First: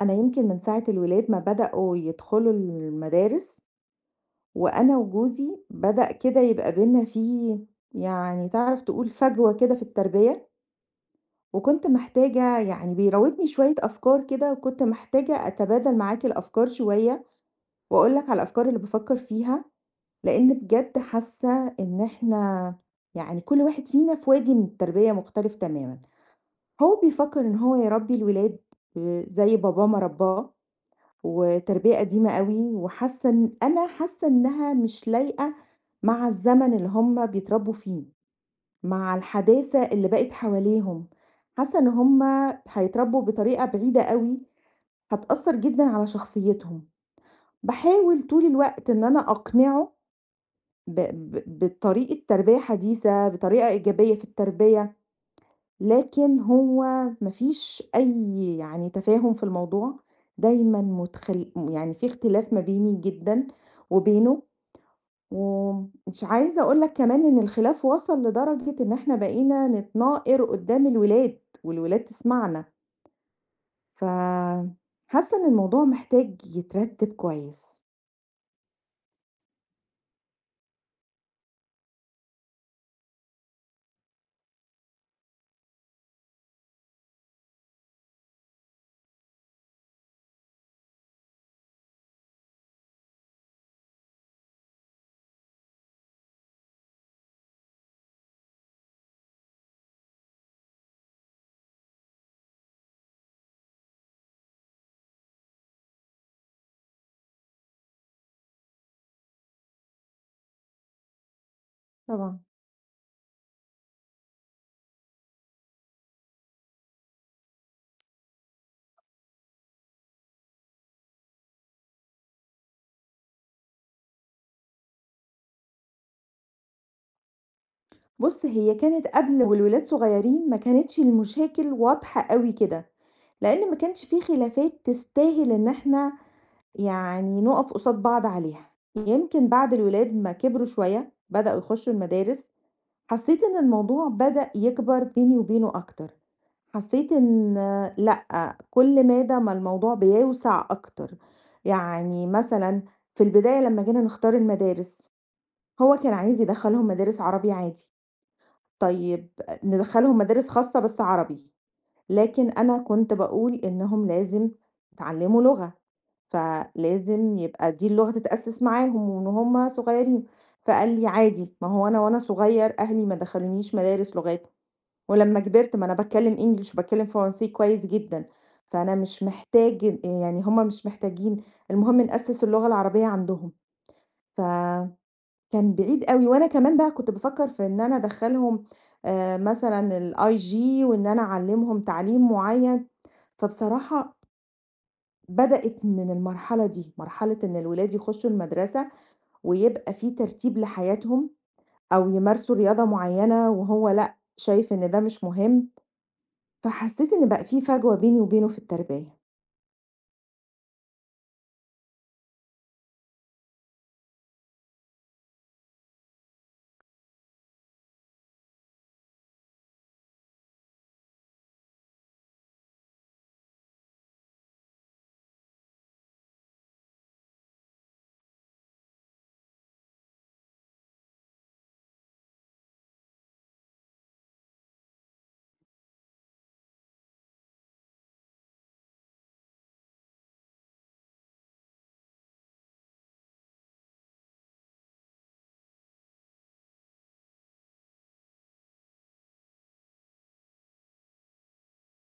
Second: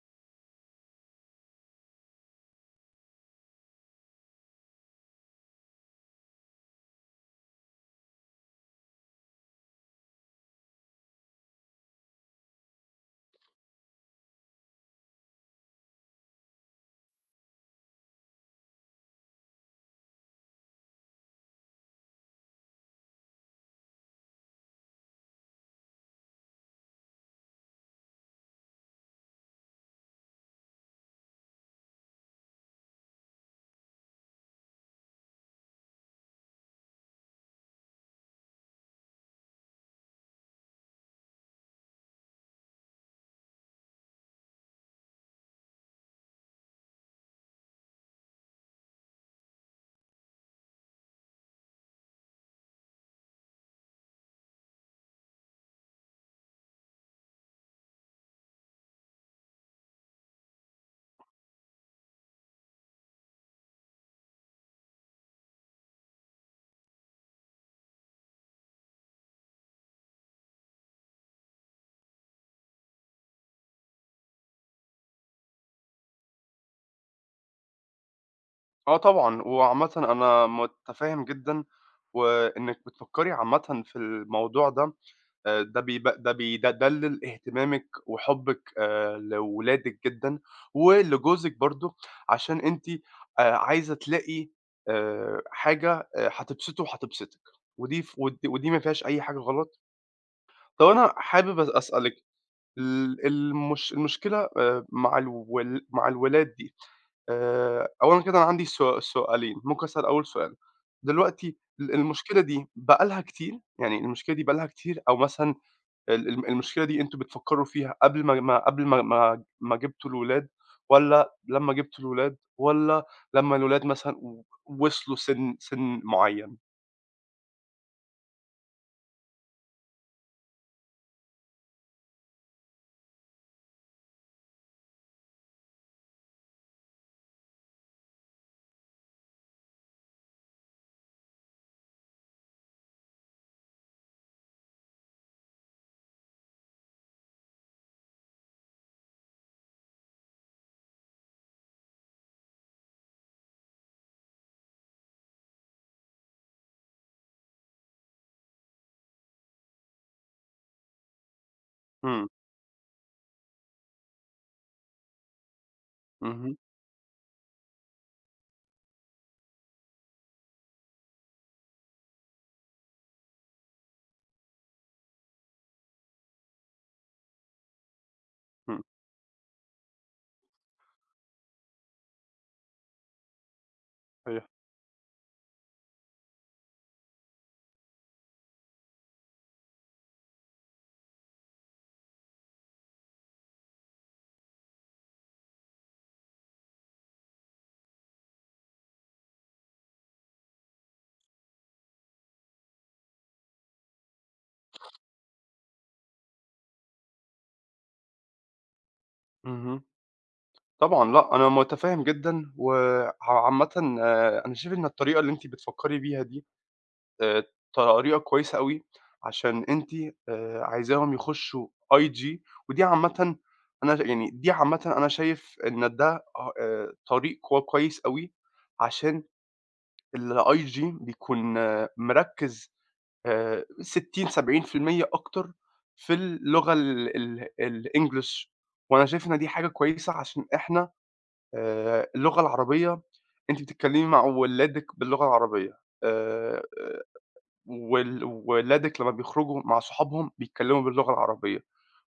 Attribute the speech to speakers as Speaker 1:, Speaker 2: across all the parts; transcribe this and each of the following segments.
Speaker 1: أنا يمكن من ساعة الولاد ما بدأوا يدخلوا المدارس، وأنا وجوزي بدأ كده يبقى بينا فيه يعني تعرف تقول فجوة كده في التربية. وكنت محتاجة يعني بيراودني شوية أفكار كده، وكنت محتاجة أتبادل معاك الأفكار شوية وأقولك على الأفكار اللي بفكر فيها. لأن بجد حاسة إن إحنا يعني كل واحد فينا في وادي من التربية مختلف تماما. هو بيفكر إن هو يربي الولاد زي باباه ما رباه، وتربية قديمة أوي، وحاسة إن أنا حاسة إنها مش لايقة مع الزمن اللي هم بيتربوا فيه، مع الحداثة اللي بقت حواليهم، حاسة إن هم هيتربوا بطريقة بعيدة أوي، هتأثر جدًا على شخصيتهم. باحاول طول الوقت إن أنا أقنعه ب ب بطريقة تربية حديثة، بطريقة إيجابية في التربية. لكن هو ما فيش أي يعني تفاهم في الموضوع، دايمًا متخل يعني في اختلاف ما بيني جدًا وبينه، ومش عايزة أقول لك كمان إن الخلاف وصل لدرجة إن إحنا بقينا نتناقر قدّام الولاد، والولاد تسمعنا، ف حاسة إن الموضوع محتاج يترتب كويس.
Speaker 2: آه طبعًا، وعامةً أنا متفهّم جدًا، وإنِّك بتفكّري عامةً في الموضوع ده. ده بيب ده بيدلِّل اهتمامِك وحُبِّك لولادِك جدًا، ولجوزِك برضه. عشان أنتِ عايزة تلاقي حاجة هتبسطه وهتبسطِك، ودي ف ود ودي ما فيهاش أي حاجة غلط. طَب أنا حابب أسألِك ال المش المشكلة مع الولاد دي. أولًا كده أنا عندي سؤالين، ممكن أسأل أول سؤال. دلوقتي ال
Speaker 1: طبعًا.
Speaker 2: المشكلة دي بقى لها كتير؟ يعني المشكلة دي بقى لها كتير، أو مثلًا ال الم المشكلة دي أنتم بتفكّروا فيها قبل ما جبتوا الولاد، والّا لمّا جبتوا الولاد، والّا لمّا الولاد مثلًا وصلوا سِن معيّن؟
Speaker 1: بُص هي كانت قبل والولاد صغيرين ما كانتش المشاكل واضحة أوي كده، لإن ما كانش في خلافات تستاهل إن إحنا يعني نُقف قصاد بعض عليها، يمكن بعد الولاد ما كبروا شوية بدأوا يخشوا المدارس، حسيت إن الموضوع بدأ يكبر بيني وبينه أكتر، حسيت إن لأ، كل مادة ما الموضوع بيوسع أكتر، يعني مثلًا في البداية لمّا جينا نختار المدارس، هو كان عايز يدخّلهم مدارس عربي عادي، طيب ندخّلهم مدارس خاصة بس عربي،
Speaker 2: إمم.
Speaker 1: لكن أنا كنت باقول إنهم لازم يتعلموا لغة.
Speaker 2: اهم.
Speaker 1: فلازم يبقى دي اللغة تتأسس معاهم ومن هُم صغيّرين، فقال لي: "عادي، ما هو أنا وأنا صغيّر أهلي ما دخلونيش مدارس لغات، ولمّا كبرت ما أنا باتكلّم English وباتكلّم فرنسي كويس جدًا،
Speaker 2: إمم.
Speaker 1: فأنا مش محتاج إن يعني هُم مش محتاجين، المهم نأسّس اللغة العربية عندهم."
Speaker 2: صحيح.
Speaker 1: فكان بعيد أوي، وأنا كمان بقى كنت بافكّر في إن أنا أدخّلهم مثلًا الIG، وإن أنا أعلّمهم تعليم معيّن، فبصراحة بدأت من المرحلة دي، مرحلة إن الولاد يخشوا المدرسة ويبقى في ترتيب لحياتهم أو يمارسوا رياضة معينة وهو لأ، شايف إن ده مش مهم، فحسيت إن بقى في فجوة بيني وبينه في التربية.
Speaker 2: اهم. طبعًا لأ، أنا مُتفهِّم جدًا، وعامةً أنا شايف إن الطريقة اللي أنتِ بتفكّري بيها دي آآ طريقة كويسة أوي. عشان أنتِ عايزاهم يخشّوا IG، ودي عامةً أنا يعني دي عامةً أنا شايف إن ده طريق كويس أوي. عشان الIG بيكون مركّز 60، 70% أكتر في اللغة ال ال الEnglish. وأنا شايف إن دي حاجة كويسة، عشان إحنا اللغة العربية أنتِ بتتكلمي مع ولادِك باللغة العربية، آآ ولادِك لمّا بيخرجوا مع صحابهم بيتكلموا باللغة العربية.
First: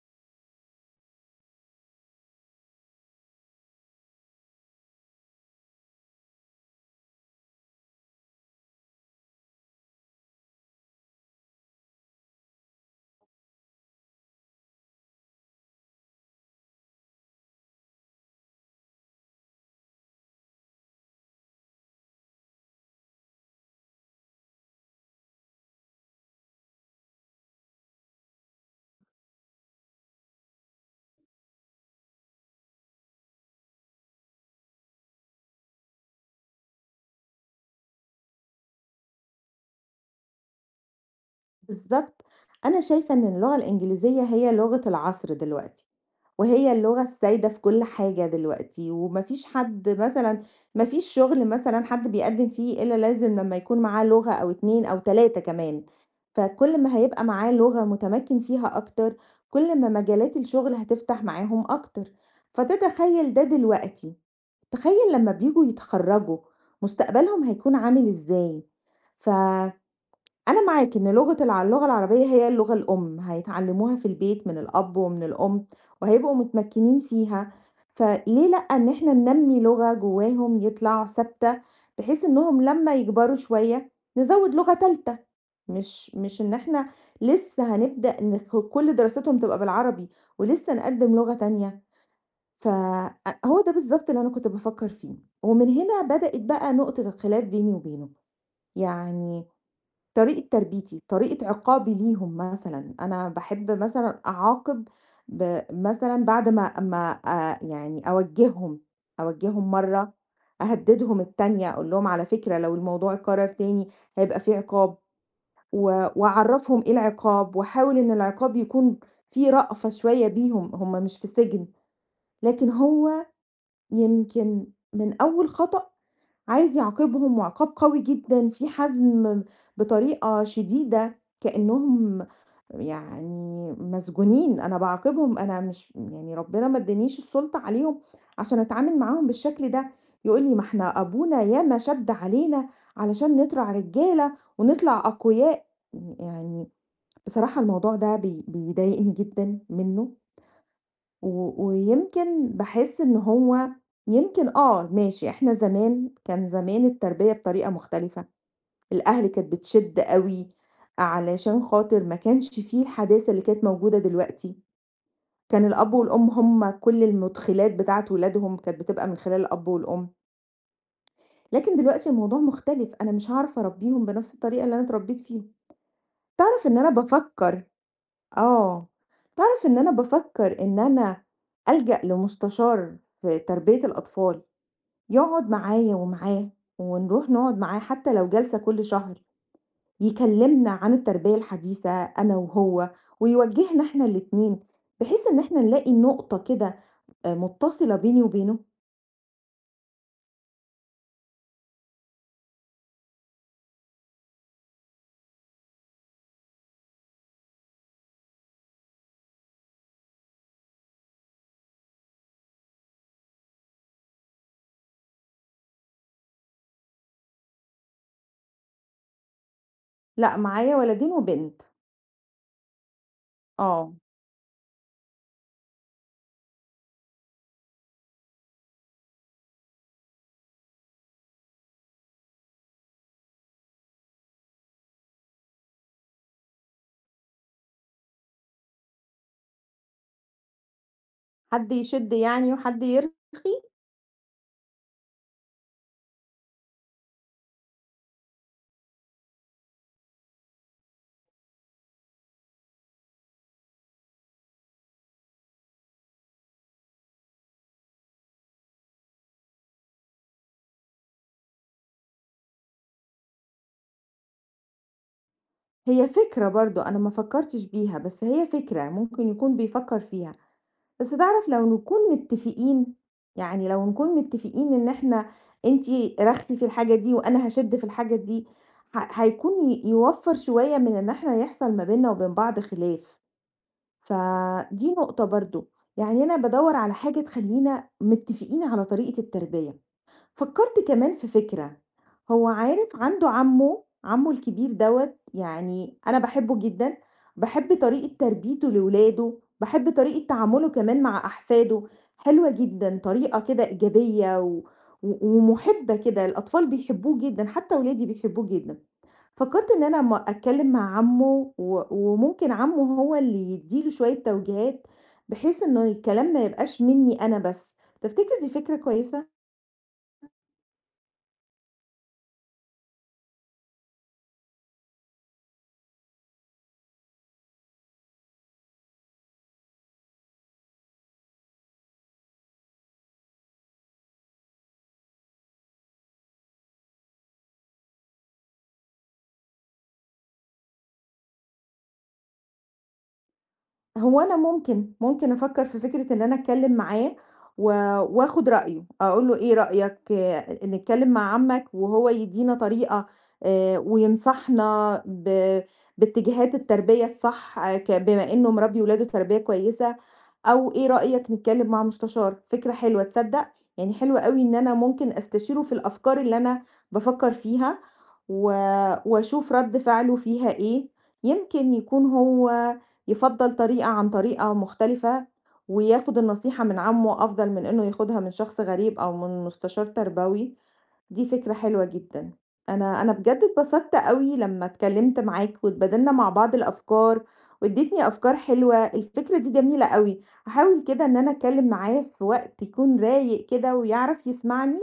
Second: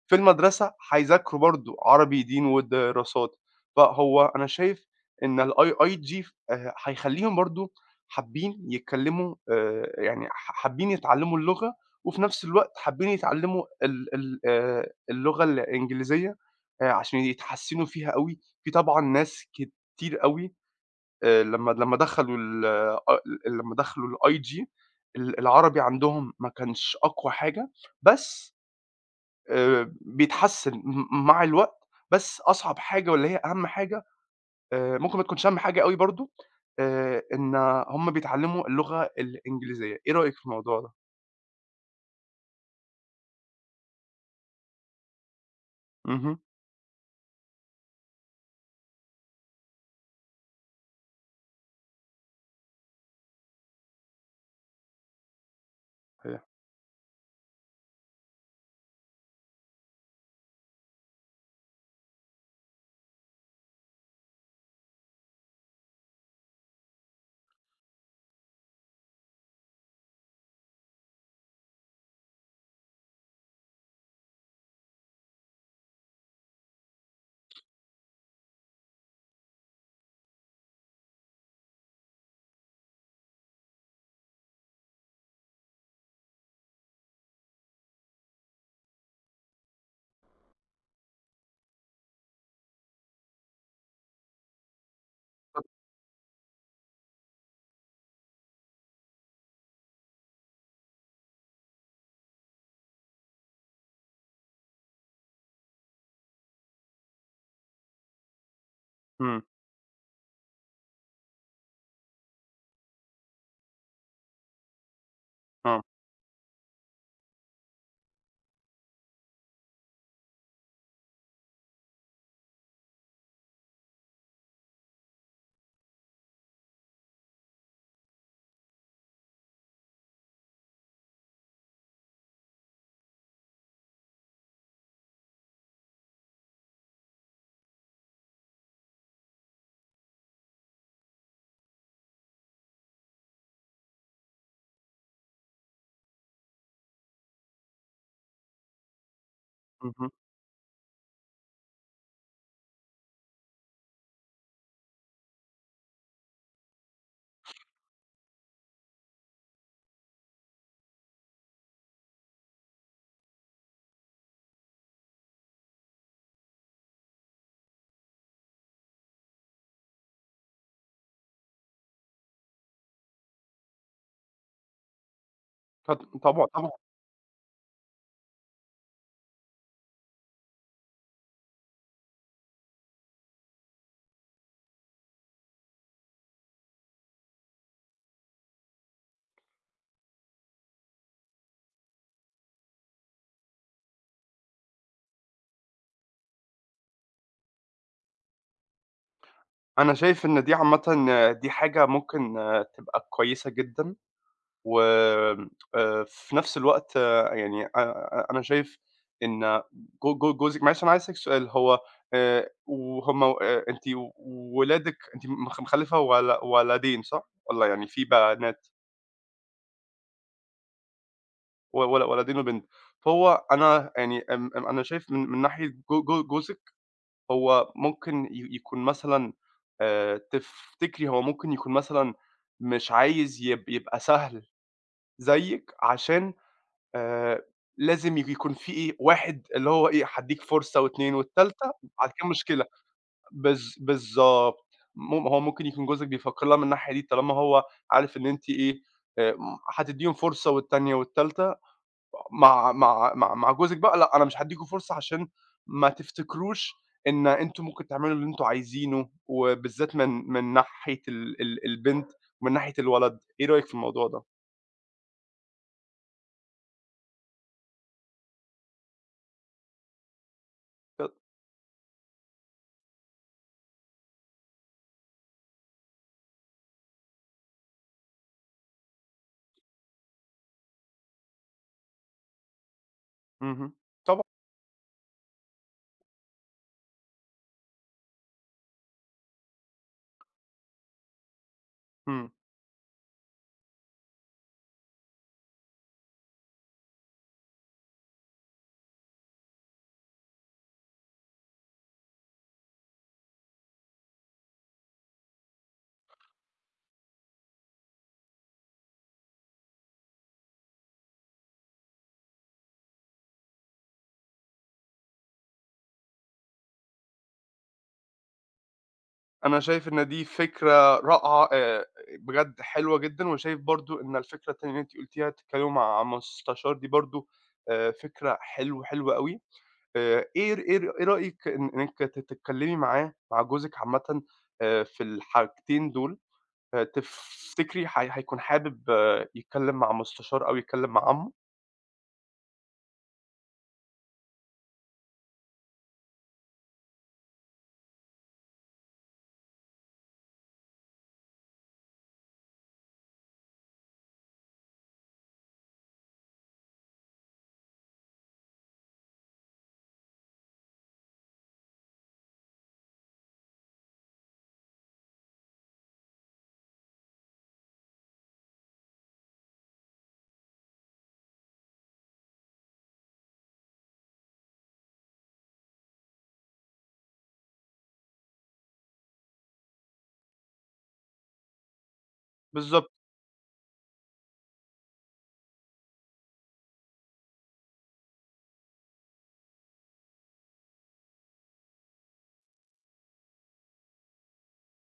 Speaker 2: في المدرسة هيذاكروا برضه عربي دين ودراسات. فهو أنا شايف إن الIIG هيخلّيهم برضه حابين يتكلموا، يعني حابين يتعلموا اللغة. وفي نفس الوقت حابين يتعلموا ال ال اللغة الإنجليزية، عشان يتحسنوا فيها أوي. في طبعًا ناس كتير أوي، لمّا أ دخّلوا الIG، العربي عندهم ما كانش أقوى حاجة. بس بيتحسّن مع الوقت. بس أصعب حاجة واللي هي أهم حاجة، ممكن ما تكونش أهم حاجة أوي برضه، إن هم بيتعلّموا اللغة الإنجليزية. إيه رأيِك في الموضوع ده؟
Speaker 1: بالضبط، أنا شايفة إن اللغة الإنجليزية هي لغة العصر دلوقتي.
Speaker 2: اهم.
Speaker 1: وهي اللغة السائدة في كل حاجة دلوقتي، وما فيش حد مثلًا ما فيش شغل مثلًا حد بيقدّم فيه إلا لازم لمّا يكون معاه لغة أو 2 أو 3 كمان،
Speaker 2: صحيح.
Speaker 1: فكل ما هيبقى معاه لغة متمكن فيها أكتر، كل ما مجالات الشغل هتفتح معاهم أكتر، فتتخيّل ده دلوقتي، تخيّل لمّا بييجوا يتخرّجوا مستقبلهم هيكون عامل إزاي؟ ف أنا معاك إن لغة الع اللغة العربية هي اللغة الأم، هيتعلموها في البيت من الأب ومن الأم، وهيبقوا متمكنين فيها، فليه لأ إن إحنا ننمي لغة جواهم يطلع ثابتة، بحيث إنهم لما يكبروا شوية نزود لغة تالتة، مش إن إحنا لسه هنبدأ إن كل دراستهم تبقى بالعربي، ولسه نقدم لغة تانية، ف أ هو ده بالضبط اللي أنا كنت بافكر فيه، ومن هنا بدأت بقى نقطة الخلاف بيني وبينه، يعني طريقة تربيتي، طريقة عقابي ليهم مثلًا، أنا باحب مثلًا أعاقب مثلًا بعد ما أما يعني أوجّههم،
Speaker 2: إمم.
Speaker 1: أوجّههم مرّة، أهدّدهم التانية، أقول لهم على فكرة لو الموضوع اتكرر تاني هيبقى في عقاب،
Speaker 2: آه.
Speaker 1: و وأعرّفهم إيه العقاب، وأحاول إن العقاب يكون في رأفة شوية بيهم، هم مش في سجن، لكن هو يمكن من أول خطأ عايز يعاقبهم وعقاب قوي جدًا فيه حزم بطريقة شديدة، كأنهم يعني مسجونين، أنا باعاقبهم أنا مش يعني ربنا ما ادانيش السلطة عليهم عشان أتعامل معاهم بالشكل ده، يقول لي: "ما إحنا أبونا ياما شَد علينا علشان نطلع رجالة ونطلع أقوياء." يعني بصراحة الموضوع ده بيضايقني جدًا
Speaker 2: اهم.
Speaker 1: منه. و ويمكن باحس إن هو يمكن آه، ماشي إحنا زمان كان زمان التربية بطريقة مختلفة، الأهل كانت بتشِد أوي علشان خاطر ما كانش في الحداثة اللي كانت موجودة دلوقتي، كان الأب والأم هُم كل المُدخِلات بتاعة ولادهم كانت بتبقى من خلال الأب والأم، لكن دلوقتي الموضوع مختلف، أنا مش هاعرف أربّيهم بنفس الطريقة اللي أنا اتربّيت فيها.
Speaker 2: طبعًا،
Speaker 1: تعرف
Speaker 2: طبعًا.
Speaker 1: إن أنا بافكّر آه، تعرف إن أنا بافكّر إن أنا ألجأ لمستشار في تربية الأطفال، يقعد معايا ومعاه، ونروح نقعد معاه حتى لو جلسة كل شهر، يكلمنا عن التربية الحديثة أنا وهو، ويوجهنا إحنا الاتنين، بحيث إن إحنا نلاقي نقطة كده متصلة بيني وبينه.
Speaker 2: أنا شايف إن دي عامةً دي حاجة ممكن تبقى كويسة جدًا. وآمم، في نفس الوقت يعني أنا شايف إن جو جو جوزِك، معلش، أنا عايز أسألِك سؤال. هو وهُم أنتِ، ولادِك أنتِ مخلّفة ولدين صح؟ والّا يعني في بنات؟
Speaker 1: لأ، معايا ولدين وبنت،
Speaker 2: و ول ولدين وبنت. فهو أنا
Speaker 1: آه،
Speaker 2: يعني آمم، آمم، أنا شايف من ناحية جو جو جوزِك. هو ممكن يكون مثلًا، تفتكري هو ممكن يكون مثلًا مش عايز يبقى سهل زيِّك، عشان آآ لازم يكون في إيه، واحد اللي هو إيه، هادّيك فرصة و2 والتالتة
Speaker 1: حد
Speaker 2: بعد
Speaker 1: يشد
Speaker 2: كده
Speaker 1: يعني
Speaker 2: مشكلة.
Speaker 1: وحد يرخي،
Speaker 2: بالضبط. هو ممكن يكون جوزِك بيفكّر لها من الناحية دي، طالما هو عارف إن أنتِ إيه، آآ هتدّيهم فرصة والتانية والتالتة. مع جوزِك بقى لأ، أنا مش هادّيكم فرصة، عشان ما تفتكروش إن أنتم ممكن تعملوا اللي أنتم عايزينه، وبالذات من ناحية ال ال البنت ومن ناحية الولد. إيه رأيِك في الموضوع ده؟
Speaker 1: هي فكرة برضه أنا ما فكّرتش بيها، بس هي فكرة ممكن يكون بيفكّر فيها. بس
Speaker 2: ت
Speaker 1: تعرف لو نكون متفقين، يعني لو نكون متفقين إن إحنا أنتِ رخِّي في الحاجة دي وأنا هاشِد في الحاجة دي، هيكون يوفّر شوية من إن إحنا يحصل ما بيننا وبين بعض خلاف،
Speaker 2: اهم. طبعًا.
Speaker 1: فدي نقطة برضه، يعني أنا بادوّر على حاجة تخلّينا متفقين على طريقة التربية. فكّرت كمان في فكرة،
Speaker 2: إمم.
Speaker 1: هو عارف عنده عمّه، عمّه الكبير دوّة يعني أنا باحبه جدًا، باحب طريقة تربيته لولاده، باحب طريقة تعامله كمان مع أحفاده، حلوة جدًا، طريقة كده إيجابية و و ومُحِبّة كده، الأطفال بيحبوه جدًا، حتى ولادي بيحبوه جدًا. فكّرت إن أنا أمّا أتكلّم مع عمّه و وممكن عمّه هو اللي يدّي له شوية توجيهات، بحيث إنه الكلام ما يبقاش منّي أنا بس، تفتكر دي فكرة كويسة؟
Speaker 2: أنا شايف إن دي فكرة رائعة، بجد حلوة جدًا. وشايف برضه إن الفكرة التانية اللي أنتِ قُلتيها تتكلموا مع مستشار دي برضه، فكرة حلوة، حلوة أوي. إيه رأيِك إنِّك تتكلمي معاه مع جوزِك عامةً، في الحاجتين دول، تفتكري هيكون حابب يتكلم مع مستشار أو يتكلم مع عمه؟
Speaker 1: هو أنا ممكن، ممكن أفكّر في فكرة إن أنا أتكلّم معاه و وآخُد رأيه، أقول له إيه رأيك آه، نتكلّم مع عمّك وهو يدّينا طريقة وينصحنا باتجاهات التربية الصح آه، بما إنه مربّي ولاده تربية كويسة، أو إيه رأيك نتكلّم مع مستشار، فكرة حلوة تصدّق؟ يعني حلوة أوي إن أنا ممكن أستشيره في الأفكار اللي أنا بافكّر فيها و وأشوف رَد فعله فيها إيه، يمكن يكون هو يفضّل طريقة عن طريقة مختلفة، وياخد النصيحة من عمُّه أفضل من إنه ياخدها من شخص غريب أو من مستشار تربوي، دي فكرة حلوة جدًا.
Speaker 2: بالضبط.
Speaker 1: أنا بجد اتبسطت أوي لمّا اتكلّمت معاك واتبادلنا مع بعض الأفكار وادّيتني أفكار حلوة، الفكرة دي جميلة أوي، هاحاول كده إن أنا أتكلّم معاه في وقت يكون رايق كده ويعرف يسمعني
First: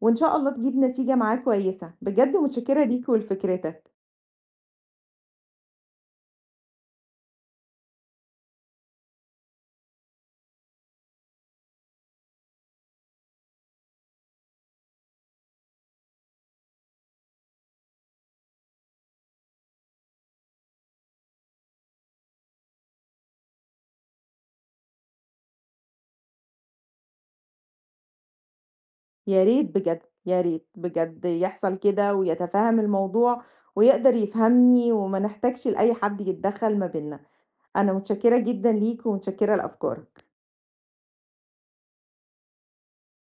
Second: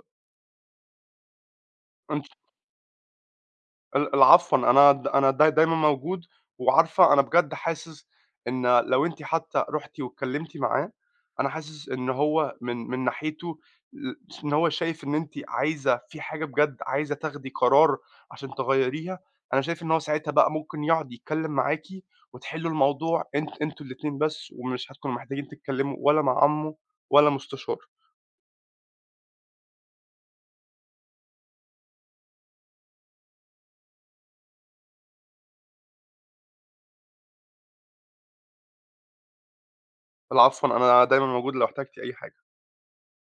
Speaker 1: وإن شاء الله تجيب نتيجة معاه كويسة. بجد متشكّرة ليك ولفكرتك.
Speaker 2: العفوًا، أنا دايمًا موجود. وعارفة، أنا بجد حاسس إن لو أنتِ حتى رُحتِ واتكلمتِ معاه، أنا حاسس إن هو من ناحيته، ل إن هو شايف إن أنتِ عايزة في حاجة، بجد عايزة تاخدي قرار عشان تغيّريها. أنا شايف إن هو ساعتها بقى ممكن يقعد يتكلم معاكِ وتحلّوا الموضوع أنتم الاتنين بس، ومش هتكونوا محتاجين تتكلموا ولا مع عمه ولا مستشار.
Speaker 1: يا ريت بجد، يا ريت بجد يحصل كده ويتفهم الموضوع ويقدر يفهمني وما نحتاجش لأي حد يتدخّل ما بيننا، أنا متشكّرة جدًا ليك ومتشكّرة لأفكارك.
Speaker 2: العفوًا، أنا دايمًا موجود لو احتجتِ أي حاجة.